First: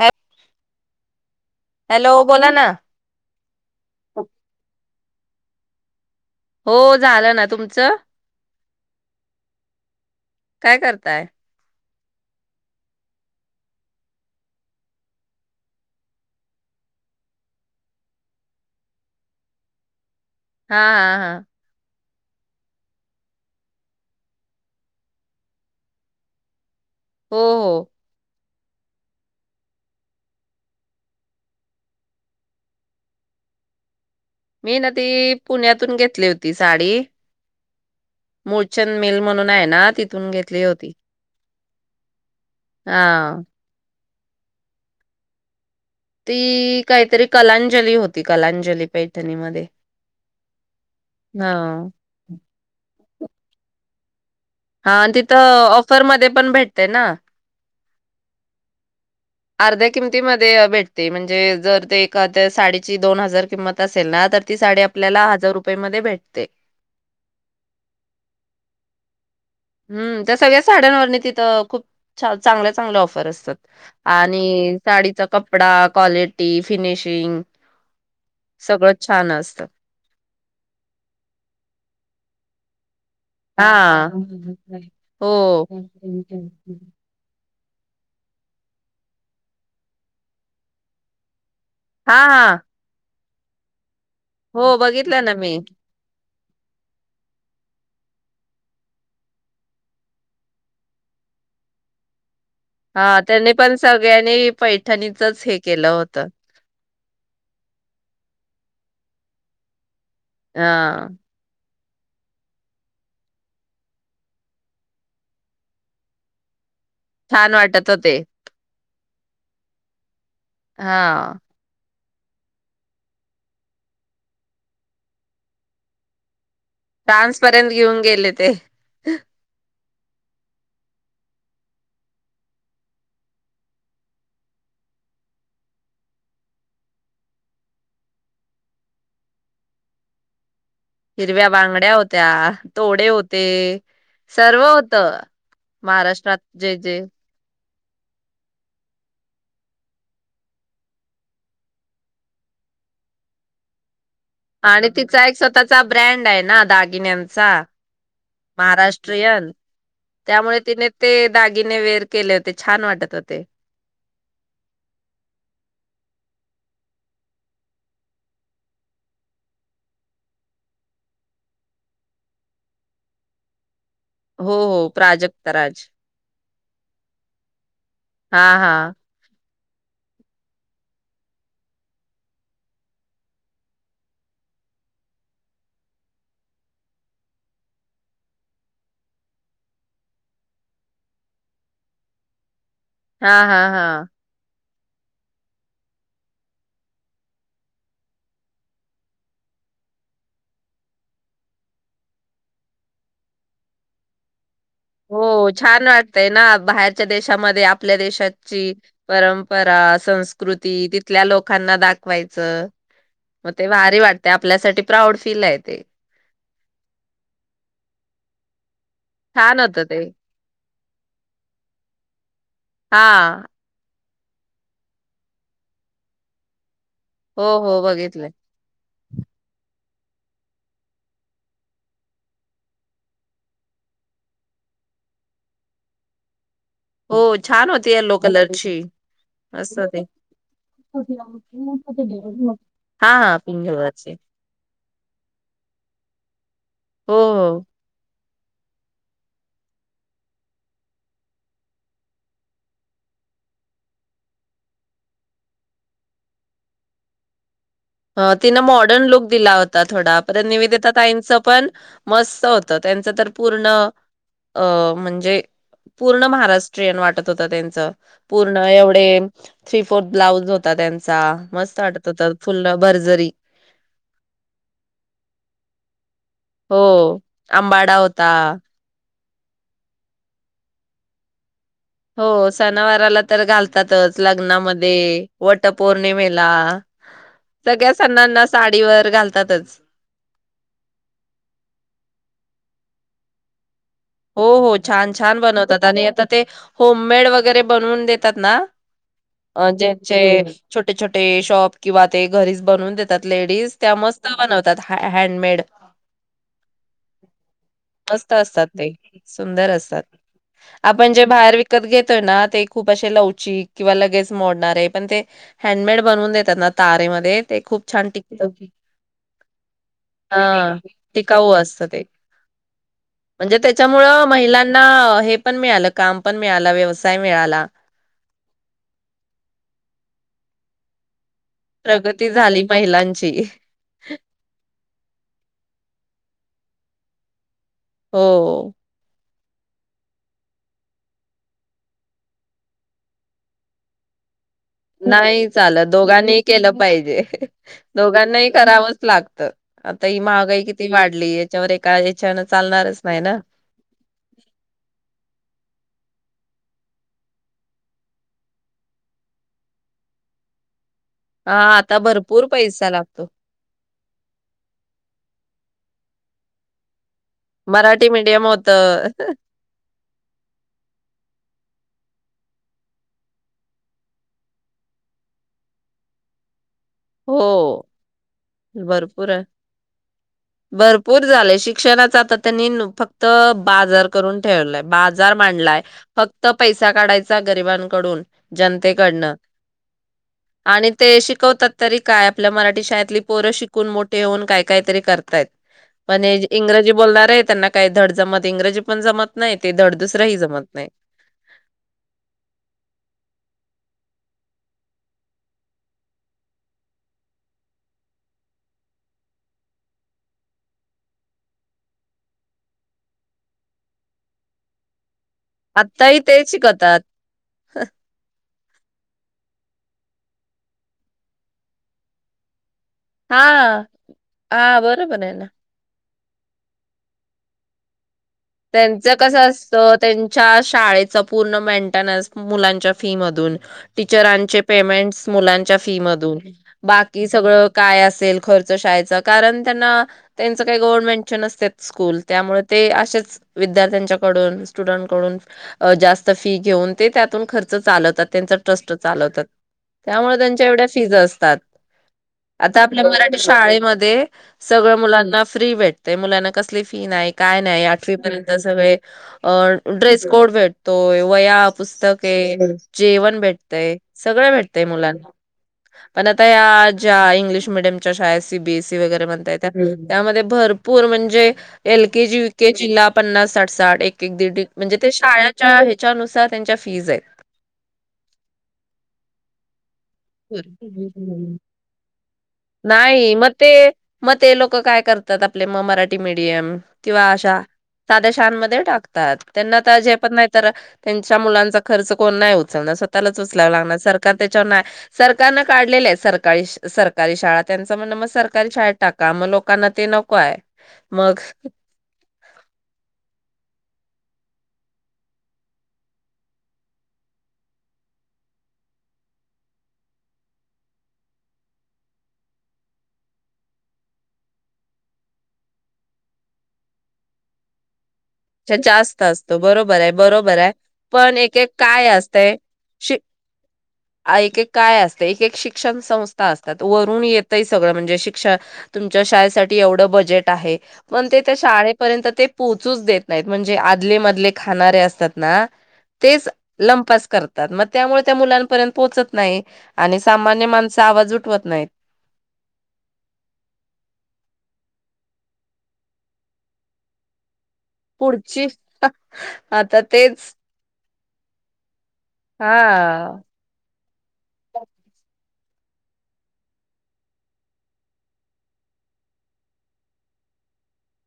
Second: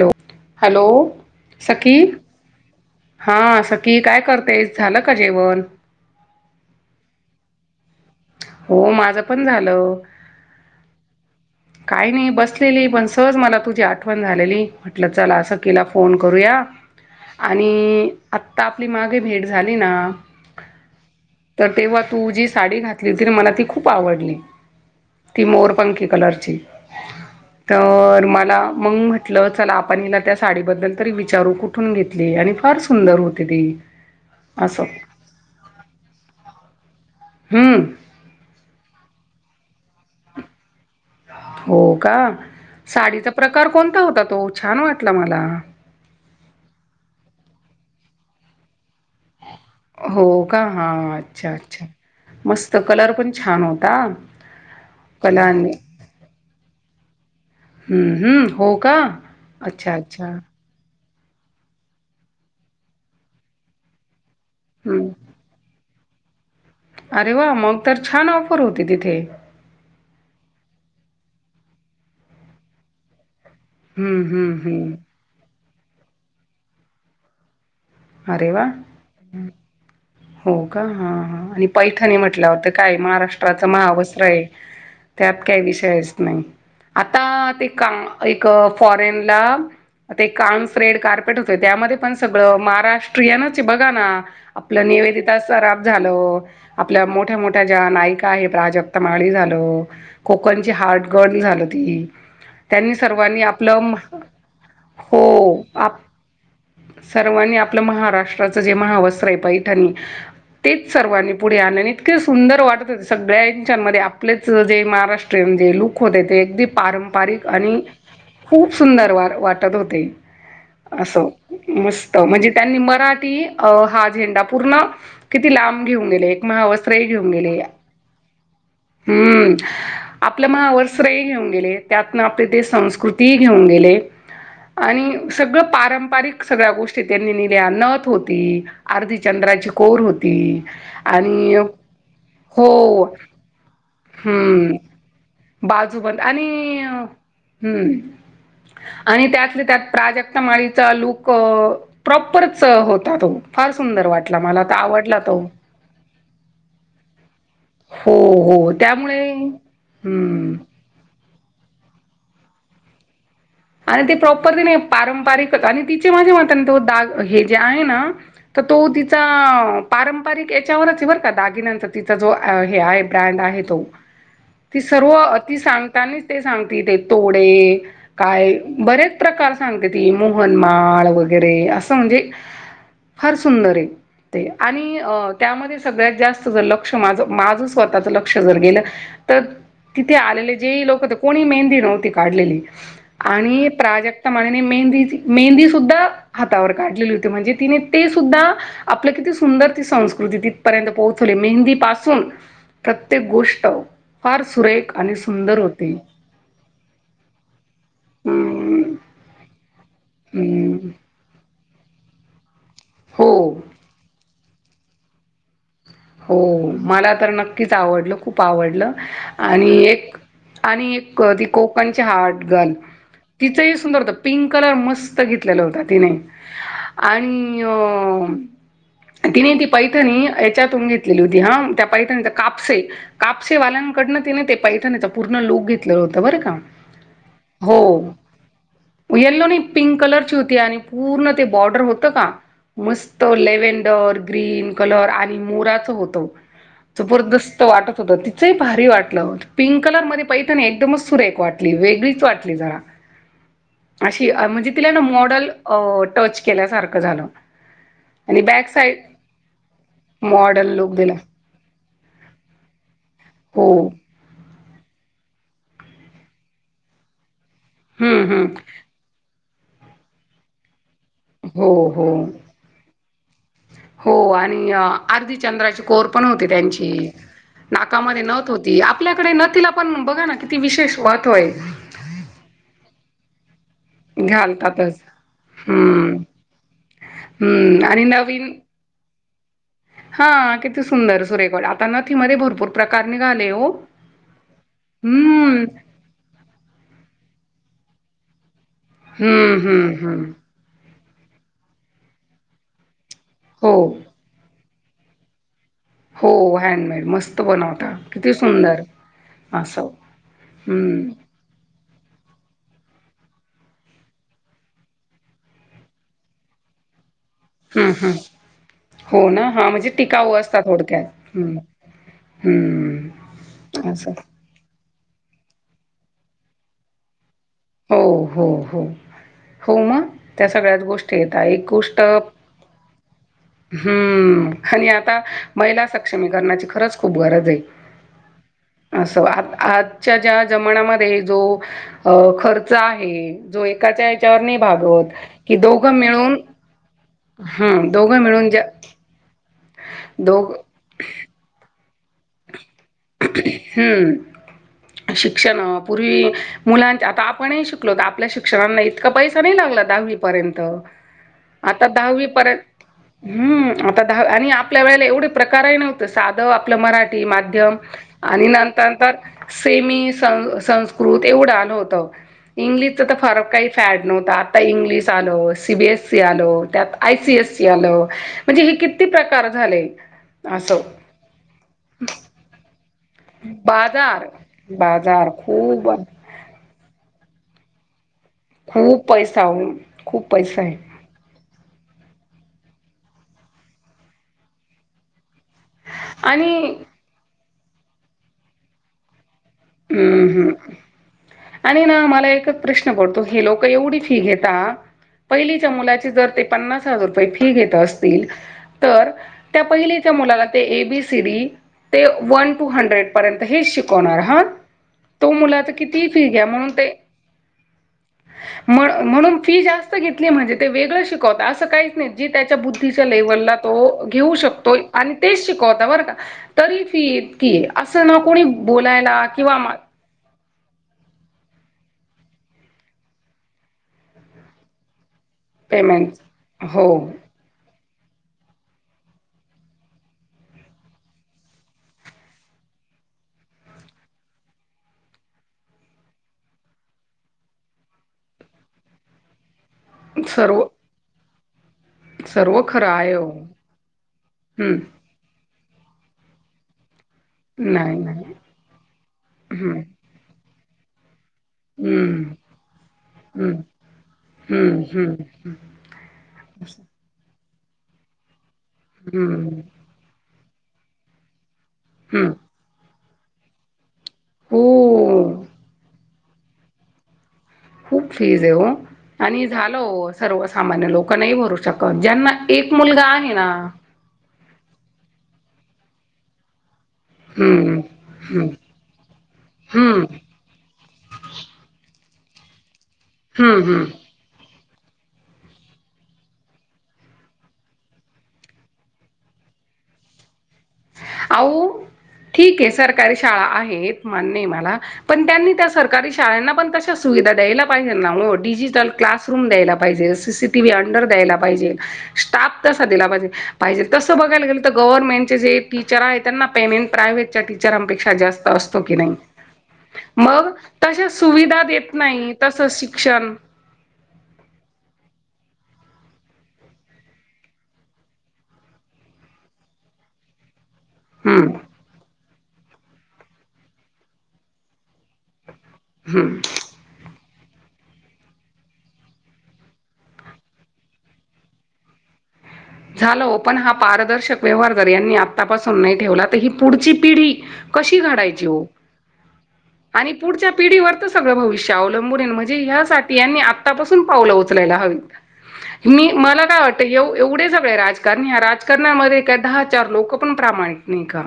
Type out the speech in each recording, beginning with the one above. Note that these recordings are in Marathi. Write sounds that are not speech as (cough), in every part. हॅ हॅलो हॅलो बोला ना हा असं की काय करतेस? झालं का जेवण? हो झालं ना तुमचं? हो माझं पण झालं. काय करताय काही नाही बसलेली पण सहज मला तुझी आठवण झालेली म्हटलं चला असं केला फोन करूया आणि आता आपली मागे भेट झाली ना हा हा हा तर तेव्हा तू जी साडी घात (unintelligible) मला ती खूप आवडली. ती मोरपंखी कलरची. हो हो तर मला मग म्हटलं चला आपण हिला त्या साडीबद्दल तरी विचारू कुठून घेतली आणि फार सुंदर होती ती. मी असं ना ती पुण्यातून घेतली होतीस. साडी हम्म मुळचंद मेल म्हणून नाही ना तिथून घेतली होती. हो का? साडीचा हा प्रकार कोणता होतात? तो छान वाटला मला. ती काहीतरी कलांजली होती. कलांजली पै हो का हा हा अच्छा-अच्छा मस्त. त कलर पण छान होता. हा आणि तिथं कलांनी ऑफरमध्ये पण भेटतय ना. हम्म-हम्म हो का! अर्ध्या अच्छा, अच्छा. किमतीमध्ये भेट ते म्हणजे जर ते एका त्या साडीची दोन हजार किंमत असेल ना तर ती साडी हं. आपल्याला हजार रुपये मध्ये (unintelligible) भेटते अरे वा! मग तर छान ऑफर होती तिथे. हम् त्या सगळ्या साड्यांवरणी तिथं खूप चांगल्या-चांगल्या ऑफर असतात. हं, हं, आणि हं. साडीचा कप कपडा, क्वालिटी, फिनिशिंग अरे वाह! सगळं छान असत. हो का! हा हा आणि पैठणी म्हटल्यावर तर काय महाराष्ट्र (unintelligible) महा हां. वस्त्र आहे त्यात काही हो. विषयच नाही आता ते एक फॉरेन ला ते कॉन्फ्रेड कार्पेट त्यामध्ये पण हां, सगळ हां. महाग प्रिया न ते बघा ना हो आपलं बघितलं ना निवेदता मी. सराफ झालं. आपल्या मोठ्या मोठ्या ज्या नायिका आहेत प्राजक्ता माळी झालं. कोकणची हार्ट गर्ल झालं ती. त्यांनी हा सर्वांनी त्यांनी पण आपलं सगळ्यांनी पैठणीचच हे हो केलं आप होत सर्वांनी आपलं महाराष्ट्राचं जे महावस्त्र आहे पैठणी तेच हां, सर्वांनी पुढे आणणे इतके सुंदर वाटत होते सगळ्यांच्यामध्ये आपलेच जे महाराष्ट्रीयन जे लुक होते ते अगदी पारंपारिक छान आणि वाटत होते. खूप सुंदर वा वाटत होते. असो हां, मस्त (unintelligible) म्हणजे त्यांनी मराठी अ हा झेंडा पूर्ण किती लांब घेऊन गेले. महावस्त्रही घेऊन गेले. फ्रान्सपर्यंत घेऊन गेले ते. हम्म आपलं महा वस्त्र ही घेऊन गेले त्यातनं आपले ते संस्कृतीही घेऊन गेले आणि सगळ पारंपरिक सगळ्या गोष्टी त्यांनी ने नथ होती, अर्धी चंद्राची कोर होती. हिरव्या आणि बांगड्या होत्या, हो तोडे होते, सर्व हम्म होत. महाराष्ट्रात जे जे हम् आणि त्यातले त्यात प्राजक्ता माळीचा लुक अ प्रॉप प्रॉपरच होता तो. फार सुंदर वाट आणि तिचा एक स्वतःचा ब्रँड आहे ना दागिन्यांचा. हो-हो त्यामुळे महाराष्ट्रीयन. हम्म त्यामुळे तिने ते दागिने वेअर केले होते. छान वाटत होते. आणि ते प्रॉपरली नाही आहे पारंपारिकच आणि तिचे माझे मतन तो दाग हे जे आहे ना तर तो तिचा पारंपरिक याच्यावरच आहे बर का. दागिन्यानच तिचा जो अ हे आहे ब्रँड आहे तो. हो, ती हो सर्व प्राजक्ता ती राज. सांगतानेच ते सांग ती ते तोडे काय हां, हां. बरेच प्रकार सांगते ती मोहनमाळ वगैरे असं म्हणजे फार सुंदर आहे ते आणि अ त्यामध्ये सगळ्यात जास्त जर लक्ष माझ-माझ स्वतःच लक्ष जर गेलं तर तिथे आलेले जे लोक हो कोणी मेहंदी नव्हती काढलेली. हां, आणि हां, हां. प्राजक्ता म्हणे मेहंद मेहंदी सुद्धा हातावर काढलेली होती म्हणजे तिने ते सुद्धा आपलं किती सुंदर ती संस्कृती तिथपर्यंत पोहोचवली मेहंदी पासून प्रत्येक गोष्ट फार सुरेख आणि हो सुंदर छान होती. वाटतय ना बाहेरच्या देशामध्ये आप आपल्या देशाची हम्म परंपरा कृती हम्म तिथल्या लोकांना दाखवायचं म हो. ते भारी वाट- ते आपल्यासाठी प्राऊड फील आहे ते. हो मला तर नक्कीच आवडलं. खूप आवडलं. छान आणि होतं ते. एक आणि एक ती कोकणची हार्ट गर्ल हां. तिचं ही सुंदर होत. पिंक कलर मस्त घेतलेला होता तिने. हो, आणि हो बघितलंय. तिने ती पैठनी त्यातून घेतलेली होती हा त्या पैठणीचा कापसे कापसेवाल्यांकडनं तिने ते पैठणीचा पूर्ण लुक घेतलेला होता बरं का. हो छान होती हो येल्लो कलरची. येल्लो नी मस्त पिंक होती. कलरची होती आणि पूर्ण ते बॉर्डर होत का हां, मस्त हां पिंक कलरची. लेवंडर ग्रीन कलर आ मोराच होत. हो जबरदस्त हो वाटत होत ते भारी वाटलं पिंक कलर मध्ये पैठणी ना एकदमच सुरेख वाटली वेगळीच वाटली जरा अशी म्हणजे तिला ना मॉडल अ टच केल्यासारखं झालं. ह आणि तिन बॅक साईड मॉडर्न लुक दिला होता. थोडा परत मॉडल निवेदिता लुक दिला ताईंचं पण मस्त होतात. त्यांच तर पूर्ण हो अ म्हणजे पूर्ण महाराष्ट्रीयन वाटत होत. आता त्यांच हम्म पूर्ण हम्म एवढे थ्री फोर ब्लाउज होता त्यांचा चा हो मस्त हो वाटत होत हो आणि अर्धी चंद्राची कोर पण होती हो त्यांची आंबाडा नाकामध्ये होता नथ होती. आपल्या तिकडे ना तिला पण बघा ना किती विशेष महत्त्वय..... हो सात सणावाराला तर घाल? घालतात च लग्नामध्ये घालतातच वट हम्म पौर्णिमेला हम्म सगळ्या आणि सणांना नवीन साडीवर घाल...... त्यातच हा किती सुंदर सुरेख आता नथी मध्ये भरपूर प्रकार निघाले ओ. हो हो छान छान बनवतात आणि आता ते होम मेड वगैरे बनवून देतात ना हम्म अ हम्म जेचे हम्म छोटे छोटे ते शॉप किंवा ते घरीच बनवून देता त्यात हो लेडिज त्या मस्त बनव...... देतात हँडमेड... हो हॅडमेड मस्त बनवता किती मस्त असतात सुंदर ते, सुंदर असं असतात हम्म आपण जे बाहेर विकत घेतोयना ह‌् ते खूप असे लवचिक किंवा लगेच मोडणारे पण ते हॅडमेड बनऊन देतात ना तारेमध्ये... ते खूप हम् छान हम् टिकतं. हो ना हा म्हणजे टिकाऊ असतात हां, थोडक्यात टिकाऊ हम्म‌् असतं हम्म.... असं त्यामुळं महिलांना हे..... (inaudible) काम पण मिळालं व्यवसाय मिळाला हो हो हो हो मग त्या सगळ्याच गोष्टी आहेत काही एक गोष्ट प्रगती झाली महिलांची. हम‌् आणि आता महिला स...... क्षमीकरणाची खरंच खूप गरज आहे. हो असं आ आजच्या ज्या जमान्यामध्ये जो अ खर्च आहे जो एकाच्या याच्यावर ने नाही चालंत दोघांनीही केलं पाहिजे हे हे हम्म दोघं मिळून दोघांनाही ज्या करावंच लागतं. आता ही दोघ महागाई किती वाढली य याच्यावर? ते काय याच्यानच....... अह‌् अह‌् हम्म शिक्षण पूर्वी मुलांच्या आता आपण ही शिकलो तर आपल्या शिक्षणाला इतका पैसा नाही लागला दाहवी पर्यंत हा आता आता दहावी भरपूर पर्यंत पैसा लागतो. हम्म आता दहावी आणि आपल्या वेळेला एवढे प्रकारही नव्हते त साध आपलं मराठी मा.... मराठी मीडियम आणि नंतन होतं तर सेमी, सं-संस्कृत एवढ होतो इंग्लिश च तर फरक काही फॅड नव्हता. आता इंग्लिश आलो. सी बी एस सी आलो. त्यात आय सी एस सी हो आलं. म्हणजे हे किती भरपूर आहे प्रकार झाले. असं भरपूर झाले शिक्षणाच आता त्यांनी ना हॅलो फक् त बाजार करून ठेवलंय बाजार मांडलाय फक्त पैसा काढाय चा गरिबांकडून खूप जनतेकडनं पैसा खूप पैसा आहे आणि ते शिकवतात तरी काय आ आपल्या मराठी शाळेतली पोरं शिकून मोठे होऊन काय-कायतरी करतायत. पण ए जे आणि इंग्रजी बोलणार आहे त्यांना काय धड जमत इंग्रजी पण जमत नाही ते धड दुसरंही हम्म जमत हम् नाही. आणि ए ना मला एकच प्रश्न पडतो हे लोक एवढी फी घेता पहिलीच्या मुलाची जर ते पन्नास हजार रुपये फी घेत असतील तर त्या पहिलीच्या मुलाला ते एबीसीडी ते वन टू हंड्रेड पर्यंत हेच शिकवणार हा? तो मुलाच किती ही आत्ताही फी घ्या तेच म्हणून ते शिकवतात म्हण-म्हणून फी जास्त घेतलीए म्हणजे ते वेगळं शिकवता असं काहीच नाही जी त्याच्या बुद तीच्या हा लेवलला तो घेऊ शकतोय हा आणि बरोबर आहे ना. तेच शिकवता बरं का. तरी फी इतकी आहे असं न को कोणी बोलायला, त्यांचं कसं किंवा असतं त्यांच्याच शाळेच पूर्ण मेंटनन्स मुलांच्या फी मधून टीचरांचे पेमेंट्स मुलांच्या फी पेमेंट मधून हो बाकी सगळ काय असेल खर्च शाळेचा कारण त्यांना त्यांचं काय गव्हर्नमेंटचे नसत्यात स्कूल त्यामुळे ते असेच विद्यार्थ्यांच्याकडून स्टुडंटकडून जास्त फी घेऊन ते त्यातून खर्च चालवतात त्यांच ट्रस्ट चालवतात. त्यामुळे त्यांच्या सर्व एवढ्या फीज अस (unintelligible) तात सर्व आता खरं आपल्या आहे हो मराठी शाळेमध्ये सगळं हम्म मुलांना फ्री भेटते मुलांना कसली फी नाई काय नाई नाही अड पृथ्वी नाही पर्यंत सगळे अ हम्म ड्रेस कोड भेट तव (inaudible) वह्या, हम्म पुस्तके जेवण हम्म भेटतय. सगळ हम्म भेटतय हम्म मुलांना पण आता या ज्या इंग्लिश मिडयमच्या शाळेस जे बीएससी वगैरे म्हणता य, हम्म त्या त्यामध्ये भरपूर म्हणजे एल के हम्म जी चिल्ला पन्नास साठ साठ एक ते एक दीड एक म्हणजे ते हो शाळाच्या हेच्या च्या नुसार त्यांच्या फीज आहेत. खूप फीज हे हो आणि झाल हो सर्वसामान्य लोकं नाही भरू शकत ज्यांना एक मुलगा नाही आहे म ना ते म ते लोक काय करतात आप लई म मराठी मीडियम किंवा अशा हम्म साध्या हम्म शाळांमध्ये टाकतात त्यांना तर हम्म झेपत नाही तर त्यांच्या मुलांच खर्च कोण नाही होत. समदं स्वतःलाच हम्म उचलाव हम्म लागणार सरकार तरी (unintelligible) सरकारन काढलेल्या हेत, सरकाळीश सर कारी शाळा त्यांचं म्हणन मग सरकारी शाळेत टाका, मग लोकांना ते नको आहे. मग आउ ठीक हे सरकारी शाळा आहे हेत मान्य हे मला, पण त्यांनी त्या सरकारी शाळेना पण तशी सुविधा द्यायला पाहिजे ना ओ डिजिटल क्लासरूम द्यायला पाहिजे, सीसीटीव्ही अंडर द्यायला पाहिजे, स्टाफ तसा दिला पाहिजे, पाहिजे तसं बघायला गेलं तर गव्हर्नमेंटचे जे टीचर आहे त्यांना पेमेंट प्रायव्हेटच्या टीचरांपेक्षा जास्त च्या असतो की नाही जास्त असत बरोबर हाय मग बरोबर हाय तशा पण एक सुविधा एक देत काय नाही असतय तसं शिक शिक्षण हा एक एक काय असतय. एक शिक्षण संस्था असतात, वरून येतय सगळं म्हणजे शिक्षा, तुमच्या शाळेसाठी एवढं बजेट आहे. पण ते हम्म त्या शाळेपर्यंत ते पोहचूच देत नाहीत म्हणजे आदले मधले खाणारे अस तात ना हम्म तेच लंपास कर तम त्यामुळे त्या मुलांपर्यंत पोहोचत नाही आणि सामान्य माणस आवाज उठवत नाही झाल हो पण हा पारदर्शक व्यवहार जर यांनी आतापासून नाही ठेवला तर ही पुढची पिढी कशी घडायची हो पुढची आता आणि तेच पुढच्या पिढीवर तर सगळं भविष्य अवलंबून हेन म्हणजे ह्यासाठी यांनी हां. आत्तापासून पावलं उचलायला हवी. मी मला काय वाटतं एवढे झप होय राजकारणी हा राजकारणामध्ये का दहा चार लोक पण प्रामाणिक नाही का?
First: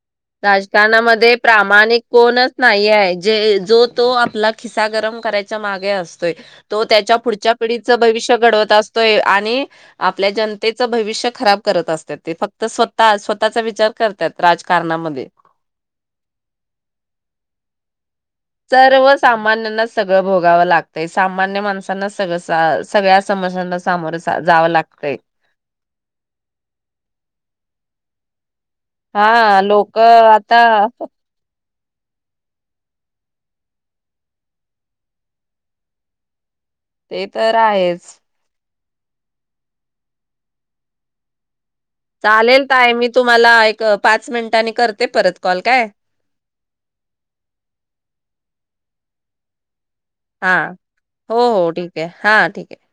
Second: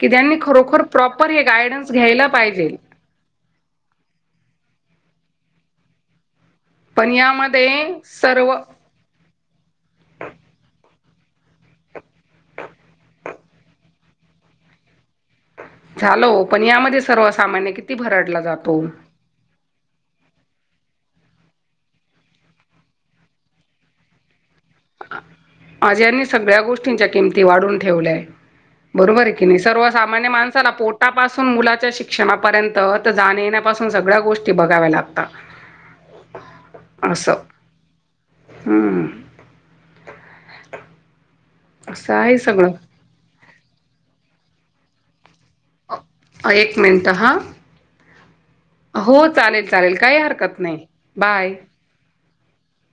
की त्यांनी खरोखर प्रॉपर राजकारणामध्ये हे गायडन्स प्रामाणिक घ्यायला कोणच पाहिजे. नाही हाय जो तो आपला खिसा गरम करायच च्या मागे असतोय. तो पण त्याच्या पुढच्या यामध्ये पिढीचं भविष्य सर्व घडवत असतोय आणि आपल्या जनतेत च भविष्य, खराब करत असत्यात. ते फक्त स्वतः स्वत त्याचा विचार करत्यात राजकार नामध्ये झालं ओ पण यामध्ये सर्व सामान्य किती भरड? सर्व सामान्यांनाच सगळ भोगाव लाग तय सामान्य माणसांना सगळ सगळ्या समस्यांना सामोर सा जाव लागतय आज यांनी सगळ्या गोष्टींच्या किमती वाढून ठेवल्याय बरोबर आहे की नाही हा लोक सर्वसामान्य आता माणसाला पोटापासून मुलात. च्चशिक्षणापर्यंत त जाण येण्यापासून सगळ्या गोष्टी बघाव्या लागता ते तर आहेच हम्म असं आहे चालेल सगळं. ताई मी तुम्हाला एक पाच मिनिटांनी करते परत कॉल काय एक मिनिटं ह हो चालेल. चालेल काही हा हरकत नाही हो बाय. हो ठीक आहे हा ठीक आहे.